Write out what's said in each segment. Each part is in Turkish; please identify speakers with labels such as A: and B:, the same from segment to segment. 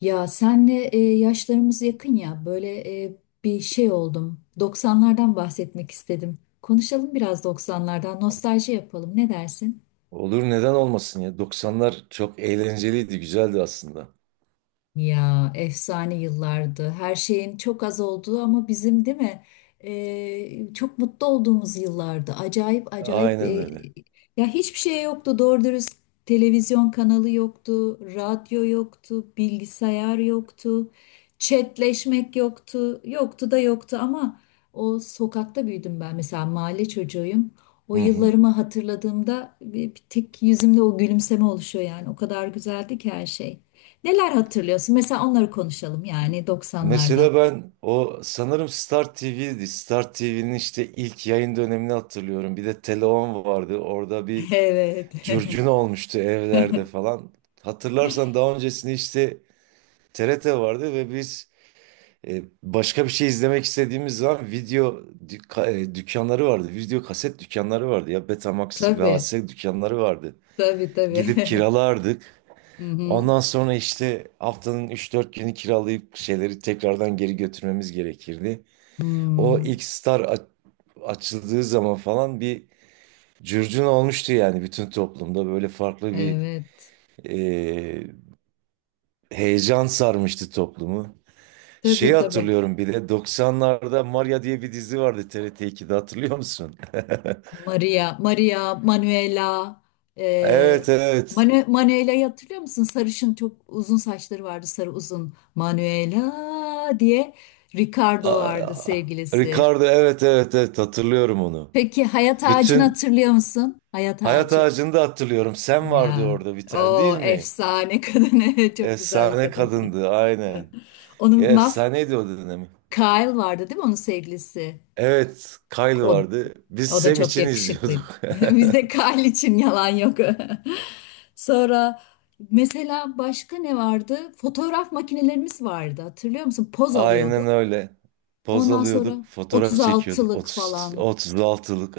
A: Ya senle yaşlarımız yakın ya böyle bir şey oldum. 90'lardan bahsetmek istedim. Konuşalım biraz 90'lardan, nostalji yapalım. Ne dersin?
B: Olur, neden olmasın ya. 90'lar çok eğlenceliydi, güzeldi aslında.
A: Ya efsane yıllardı. Her şeyin çok az olduğu ama bizim, değil mi? Çok mutlu olduğumuz yıllardı. Acayip acayip
B: Aynen öyle.
A: ya hiçbir şey yoktu. Doğru dürüst televizyon kanalı yoktu, radyo yoktu, bilgisayar yoktu, chatleşmek yoktu. Yoktu da yoktu ama o sokakta büyüdüm ben. Mesela mahalle çocuğuyum. O
B: Hı hı.
A: yıllarımı hatırladığımda bir tek yüzümde o gülümseme oluşuyor yani. O kadar güzeldi ki her şey. Neler hatırlıyorsun? Mesela onları konuşalım yani 90'lardan.
B: Mesela ben o sanırım Star TV'ydi. Star TV'nin işte ilk yayın dönemini hatırlıyorum. Bir de Teleon vardı. Orada bir
A: Evet.
B: curcuna olmuştu evlerde falan. Hatırlarsan daha öncesinde işte TRT vardı ve biz başka bir şey izlemek istediğimiz zaman video dükkanları vardı. Video kaset dükkanları vardı ya, Betamax,
A: Tabii.
B: VHS dükkanları vardı.
A: Tabii, tabii.
B: Gidip kiralardık.
A: Hı hı.
B: Ondan sonra işte haftanın üç dört günü kiralayıp şeyleri tekrardan geri götürmemiz gerekirdi. O
A: Hmm,
B: ilk Star açıldığı zaman falan bir curcuna olmuştu yani bütün toplumda. Böyle farklı bir
A: evet.
B: e, heyecan sarmıştı toplumu. Şeyi
A: Tabii, tabii.
B: hatırlıyorum, bir de 90'larda Maria diye bir dizi vardı TRT ikide, hatırlıyor musun?
A: Maria, Maria, Manuela. E,
B: Evet, evet.
A: Manuela'yı hatırlıyor musun? Sarışın, çok uzun saçları vardı. Sarı, uzun. Manuela diye. Ricardo vardı
B: Aa,
A: sevgilisi.
B: Ricardo, evet evet evet, hatırlıyorum onu.
A: Peki hayat ağacını
B: Bütün
A: hatırlıyor musun? Hayat
B: Hayat
A: ağacı.
B: ağacını da hatırlıyorum. Sen vardı
A: Ya
B: orada bir tane değil
A: o
B: mi?
A: efsane kadın, evet, çok güzel bir
B: Efsane
A: kadın.
B: kadındı aynen. Ya
A: Onun
B: efsaneydi o dönemi.
A: Kyle vardı, değil mi, onun sevgilisi?
B: Evet, Kyle
A: O,
B: vardı. Biz
A: o da
B: Sam
A: çok
B: için
A: yakışıklıydı.
B: izliyorduk.
A: Bizde Kyle için yalan yok. Sonra mesela başka ne vardı? Fotoğraf makinelerimiz vardı, hatırlıyor musun? Poz
B: Aynen
A: alıyorduk.
B: öyle. Poz
A: Ondan
B: alıyorduk,
A: sonra
B: fotoğraf çekiyorduk.
A: 36'lık falan.
B: 36'lık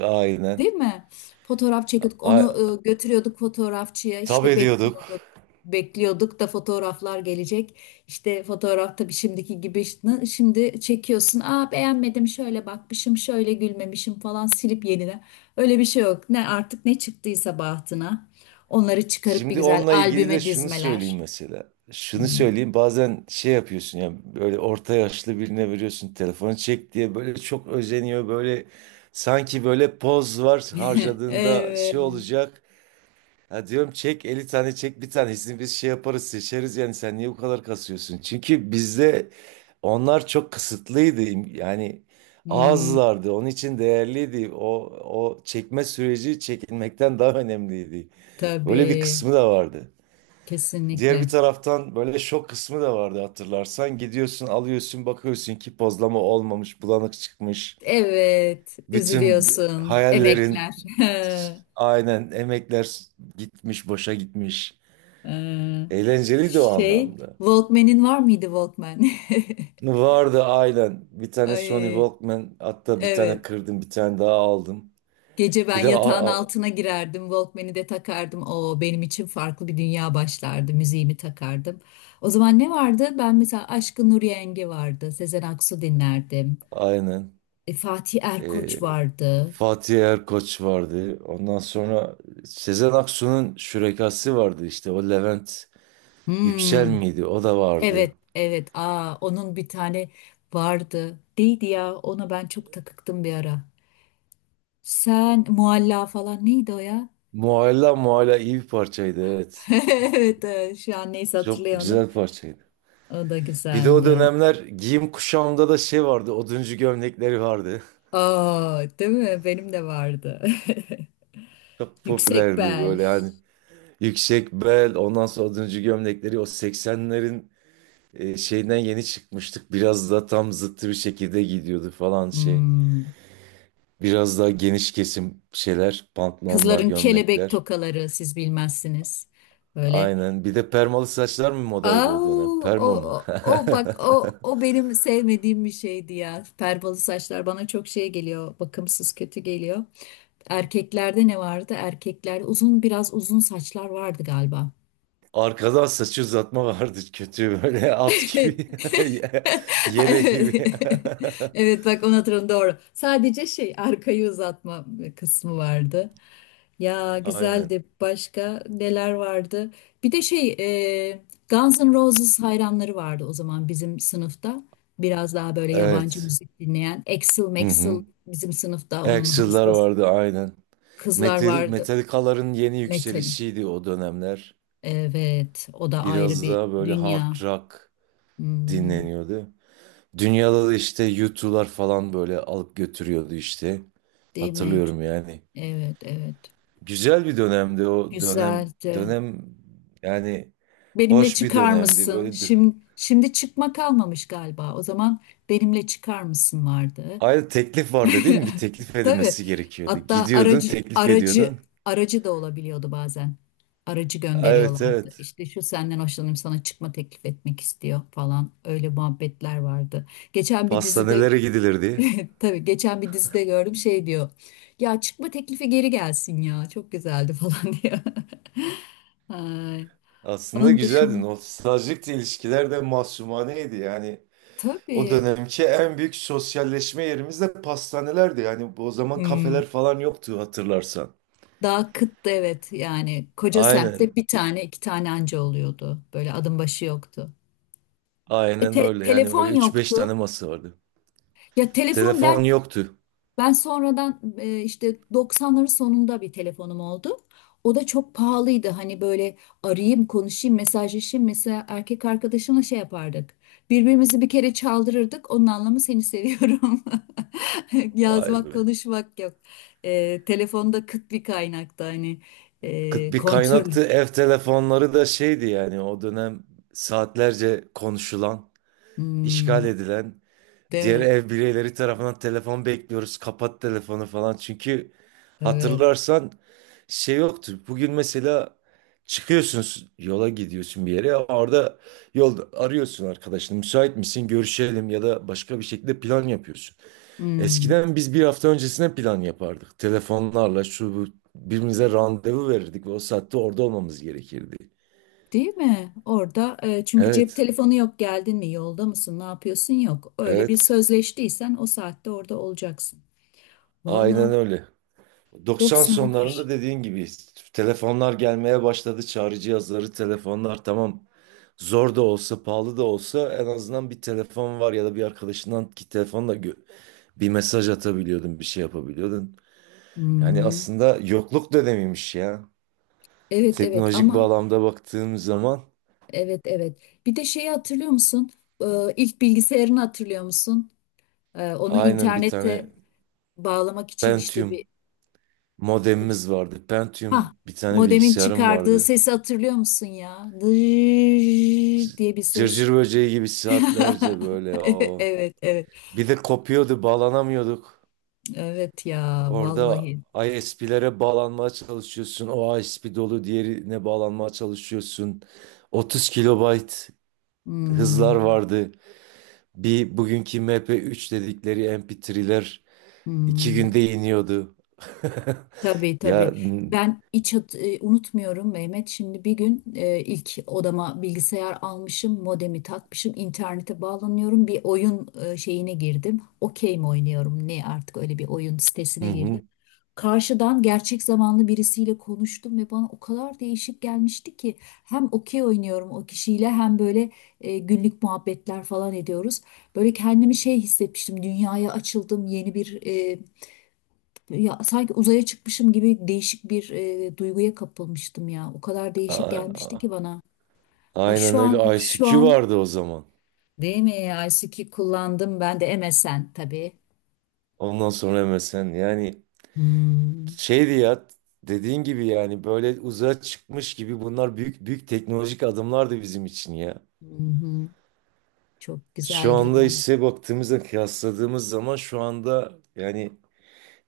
A: Değil
B: aynen.
A: mi? Fotoğraf çekiyorduk.
B: Ay,
A: Onu götürüyorduk fotoğrafçıya.
B: tab
A: İşte
B: ediyorduk.
A: bekliyorduk. Bekliyorduk da fotoğraflar gelecek. İşte fotoğraf, tabii şimdiki gibi şimdi çekiyorsun. Aa, beğenmedim, şöyle bakmışım, şöyle gülmemişim falan, silip yenile. Öyle bir şey yok. Ne artık, ne çıktıysa bahtına. Onları çıkarıp bir
B: Şimdi
A: güzel
B: onunla ilgili de
A: albüme
B: şunu söyleyeyim
A: dizmeler.
B: mesela. Şunu
A: Hmm.
B: söyleyeyim, bazen şey yapıyorsun ya, böyle orta yaşlı birine veriyorsun telefonu çek diye, böyle çok özeniyor, böyle sanki böyle poz var, harcadığında şey
A: Evet.
B: olacak. Ya diyorum çek, 50 tane çek, bir tanesini biz şey yaparız, seçeriz. Yani sen niye bu kadar kasıyorsun? Çünkü bizde onlar çok kısıtlıydı yani,
A: Hmm,
B: azlardı, onun için değerliydi o, o çekme süreci çekilmekten daha önemliydi. Öyle bir
A: tabii.
B: kısmı da vardı. Diğer bir
A: Kesinlikle.
B: taraftan böyle şok kısmı da vardı hatırlarsan. Gidiyorsun, alıyorsun, bakıyorsun ki pozlama olmamış, bulanık çıkmış.
A: Evet,
B: Bütün
A: üzülüyorsun.
B: hayallerin
A: Emekler.
B: aynen, emekler gitmiş, boşa gitmiş.
A: Ee,
B: Eğlenceliydi o
A: Şey,
B: anlamda.
A: Walkman'in var mıydı, Walkman?
B: Vardı aynen. Bir tane Sony
A: Ay,
B: Walkman, hatta bir
A: evet.
B: tane kırdım, bir tane daha aldım.
A: Gece ben
B: Bir de
A: yatağın altına girerdim, Walkman'i de takardım. O benim için farklı bir dünya başlardı. Müziğimi takardım. O zaman ne vardı? Ben mesela, Aşkın Nur Yengi vardı. Sezen Aksu dinlerdim.
B: aynen.
A: Fatih
B: Ee,
A: Erkoç vardı.
B: Fatih Erkoç vardı. Ondan sonra Sezen Aksu'nun şürekası vardı işte, o Levent. Yüksel
A: Hmm.
B: miydi? O da vardı.
A: Evet, evet. Aa, onun bir tane vardı. Neydi ya? Ona ben çok takıktım bir ara. Sen mualla falan, neydi o ya?
B: Mualla iyi bir parçaydı, evet.
A: Evet, evet. Şu an neyse,
B: Çok
A: hatırlayamadım.
B: güzel parçaydı.
A: O da
B: Bir de o
A: güzeldi.
B: dönemler giyim kuşamda da şey vardı. Oduncu gömlekleri vardı.
A: Aa, değil mi? Benim de vardı.
B: Çok
A: Yüksek
B: popülerdi
A: bel.
B: böyle hani. Yüksek bel, ondan sonra oduncu gömlekleri, o 80'lerin şeyden yeni çıkmıştık. Biraz da tam zıttı bir şekilde gidiyordu falan şey.
A: Hmm.
B: Biraz daha geniş kesim şeyler, pantolonlar,
A: Kızların kelebek
B: gömlekler.
A: tokaları, siz bilmezsiniz. Böyle.
B: Aynen. Bir de permalı saçlar mı modaydı
A: Aa,
B: o dönem?
A: o,
B: Perma mı?
A: o, o bak, o, o benim sevmediğim bir şeydi ya. Perbalı saçlar bana çok şey geliyor. Bakımsız, kötü geliyor. Erkeklerde ne vardı? Erkekler uzun, biraz uzun saçlar vardı galiba.
B: Arkadan saçı uzatma vardı, kötü böyle at gibi ye- yele
A: Evet.
B: gibi.
A: Evet, bak, onu hatırladım, doğru. Sadece şey, arkayı uzatma kısmı vardı. Ya,
B: Aynen.
A: güzeldi. Başka neler vardı? Bir de şey, e, Guns N' Roses hayranları vardı o zaman bizim sınıfta. Biraz daha böyle yabancı
B: Evet.
A: müzik dinleyen. Axl
B: Hı
A: Maxl
B: hı.
A: bizim sınıfta onun
B: Axl'lar
A: hastası.
B: vardı aynen.
A: Kızlar
B: Metal,
A: vardı.
B: Metallica'ların yeni
A: Metalin.
B: yükselişiydi o dönemler.
A: Evet, o da ayrı
B: Biraz
A: bir
B: daha böyle
A: dünya.
B: hard rock
A: Hmm,
B: dinleniyordu. Dünyada da işte U2'lar falan böyle alıp götürüyordu işte.
A: değil mi?
B: Hatırlıyorum yani.
A: Evet, evet.
B: Güzel bir dönemdi o dönem.
A: Güzeldi.
B: Dönem Yani
A: Benimle
B: hoş bir
A: çıkar
B: dönemdi. Böyle
A: mısın? Şimdi çıkma kalmamış galiba. O zaman benimle çıkar mısın vardı.
B: ayrıca teklif vardı değil mi? Bir teklif
A: Tabii.
B: edilmesi gerekiyordu.
A: Hatta
B: Gidiyordun,
A: aracı,
B: teklif
A: aracı
B: ediyordun.
A: aracı da olabiliyordu bazen. Aracı
B: Evet,
A: gönderiyorlardı.
B: evet.
A: İşte şu senden hoşlanıyorum, sana çıkma teklif etmek istiyor falan. Öyle muhabbetler vardı. Geçen bir dizide
B: Pastanelere gidilirdi.
A: tabii geçen bir dizide gördüm, şey diyor. Ya, çıkma teklifi geri gelsin ya. Çok güzeldi falan, diyor. Ay,
B: Aslında
A: onun
B: güzeldi.
A: dışında
B: Nostaljik de, ilişkiler de mahsumaneydi. Yani o
A: tabii.
B: dönemki en büyük sosyalleşme yerimiz de pastanelerdi. Yani o zaman
A: Hmm.
B: kafeler falan yoktu hatırlarsan.
A: Daha kıttı, evet, yani koca semtte
B: Aynen.
A: bir tane, iki tane anca oluyordu. Böyle adım başı yoktu. E,
B: Aynen
A: te-
B: öyle. Yani öyle
A: telefon
B: üç beş tane
A: yoktu.
B: masa vardı.
A: Ya telefon
B: Telefon
A: ben
B: yoktu.
A: Ben sonradan, işte 90'ların sonunda bir telefonum oldu. O da çok pahalıydı. Hani böyle arayayım, konuşayım, mesajlaşayım. Mesela erkek arkadaşımla şey yapardık. Birbirimizi bir kere çaldırırdık. Onun anlamı, seni seviyorum.
B: Vay
A: Yazmak,
B: be.
A: konuşmak yok. Telefonda kıt bir kaynakta, hani,
B: Kıt bir
A: kontrol.
B: kaynaktı. Ev telefonları da şeydi yani o dönem, saatlerce konuşulan, işgal
A: Hmm,
B: edilen,
A: değil
B: diğer
A: mi?
B: ev bireyleri tarafından telefon bekliyoruz, kapat telefonu falan. Çünkü
A: Evet.
B: hatırlarsan şey yoktu. Bugün mesela çıkıyorsun yola, gidiyorsun bir yere. Orada yolda arıyorsun arkadaşını. Müsait misin, görüşelim, ya da başka bir şekilde plan yapıyorsun.
A: Hmm.
B: Eskiden biz bir hafta öncesine plan yapardık. Telefonlarla şu bu, birbirimize randevu verirdik ve o saatte orada olmamız gerekirdi.
A: Değil mi? Orada, çünkü cep
B: Evet,
A: telefonu yok, geldin mi, yolda mısın, ne yapıyorsun, yok. Öyle bir
B: evet.
A: sözleştiysen o saatte orada olacaksın. Valla
B: Aynen öyle. 90 sonlarında
A: doksanlar.
B: dediğin gibi telefonlar gelmeye başladı. Çağrı cihazları, telefonlar, tamam. Zor da olsa, pahalı da olsa, en azından bir telefon var ya da bir arkadaşından, ki telefonla bir mesaj atabiliyordun, bir şey yapabiliyordun. Yani
A: Hmm.
B: aslında yokluk dönemiymiş ya.
A: Evet, evet,
B: Teknolojik
A: ama
B: bağlamda baktığım zaman
A: evet, evet. Bir de şeyi hatırlıyor musun? İlk bilgisayarını hatırlıyor musun? Onu
B: aynen, bir tane
A: internete bağlamak için işte bir,
B: Pentium modemimiz vardı.
A: ha,
B: Pentium bir tane
A: modemin
B: bilgisayarım
A: çıkardığı
B: vardı.
A: sesi hatırlıyor musun ya?
B: C-
A: Dırt diye bir ses.
B: Cırcır böceği gibi saatlerce böyle
A: Evet,
B: o.
A: evet.
B: Bir de kopuyordu, bağlanamıyorduk.
A: Evet ya,
B: Orada
A: vallahi.
B: ISP'lere bağlanmaya çalışıyorsun. O ISP dolu, diğerine bağlanmaya çalışıyorsun. 30 kilobayt hızlar
A: Hmm,
B: vardı. Bir bugünkü MP3 dedikleri MP3'ler iki
A: hmm.
B: günde iniyordu.
A: Tabii,
B: Ya
A: tabii.
B: n-
A: Ben hiç unutmuyorum Mehmet. Şimdi bir gün, ilk odama bilgisayar almışım, modemi takmışım, internete bağlanıyorum. Bir oyun, şeyine girdim. Okey mi oynuyorum? Ne artık, öyle bir oyun
B: hı
A: sitesine girdim.
B: hı.
A: Karşıdan gerçek zamanlı birisiyle konuştum ve bana o kadar değişik gelmişti ki hem okey oynuyorum o kişiyle, hem böyle günlük muhabbetler falan ediyoruz. Böyle kendimi şey hissetmiştim, dünyaya açıldım, yeni bir, ya sanki uzaya çıkmışım gibi değişik bir duyguya kapılmıştım ya. O kadar
B: A-
A: değişik gelmişti
B: a-
A: ki bana. Ay,
B: Aynen
A: şu an
B: öyle,
A: şu
B: ICQ
A: an
B: vardı o zaman.
A: değil mi? ICQ kullandım ben, de MSN tabii.
B: Ondan sonra MSN, yani
A: Hmm.
B: şeydi ya, dediğin gibi yani böyle uzağa çıkmış gibi, bunlar büyük büyük teknolojik adımlardı bizim için ya.
A: Hı hı. Çok
B: Şu
A: güzel
B: anda
A: yıllardı.
B: işte baktığımızda, kıyasladığımız zaman şu anda yani,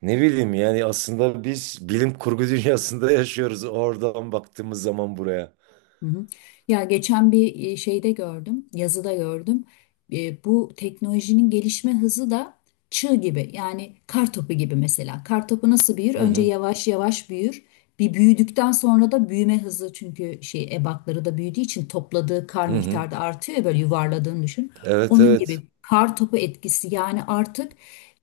B: ne bileyim yani, aslında biz bilim kurgu dünyasında yaşıyoruz, oradan baktığımız zaman buraya.
A: Hı hı. Ya, geçen bir, şeyde gördüm, yazıda gördüm. Bu teknolojinin gelişme hızı da çığ gibi. Yani kar topu gibi mesela. Kar topu nasıl büyür?
B: Hı
A: Önce
B: hı.
A: yavaş yavaş büyür. Bir büyüdükten sonra da büyüme hızı, çünkü şey, ebatları da büyüdüğü için topladığı kar
B: Hı hı.
A: miktarı da artıyor ya, böyle yuvarladığını düşün.
B: Evet,
A: Onun
B: evet.
A: gibi, kar topu etkisi yani artık.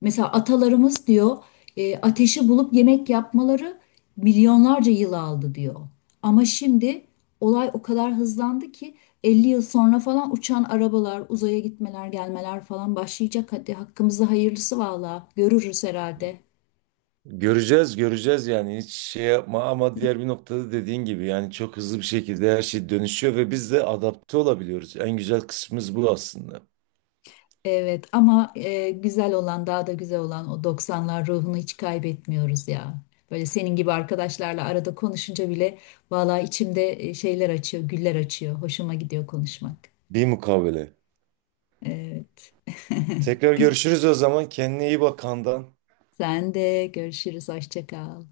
A: Mesela atalarımız diyor, ateşi bulup yemek yapmaları milyonlarca yıl aldı diyor. Ama şimdi olay o kadar hızlandı ki 50 yıl sonra falan uçan arabalar, uzaya gitmeler, gelmeler falan başlayacak. Hadi hakkımızda hayırlısı, valla görürüz herhalde.
B: Göreceğiz, göreceğiz. Yani hiç şey yapma, ama diğer bir noktada dediğin gibi yani çok hızlı bir şekilde her şey dönüşüyor ve biz de adapte olabiliyoruz. En güzel kısmımız bu aslında.
A: Evet ama, güzel olan, daha da güzel olan, o doksanlar ruhunu hiç kaybetmiyoruz ya. Böyle senin gibi arkadaşlarla arada konuşunca bile valla içimde şeyler açıyor, güller açıyor. Hoşuma gidiyor konuşmak.
B: Bir mukabele.
A: Evet.
B: Tekrar görüşürüz o zaman. Kendine iyi bak, Handan.
A: Sen de görüşürüz. Hoşça kal.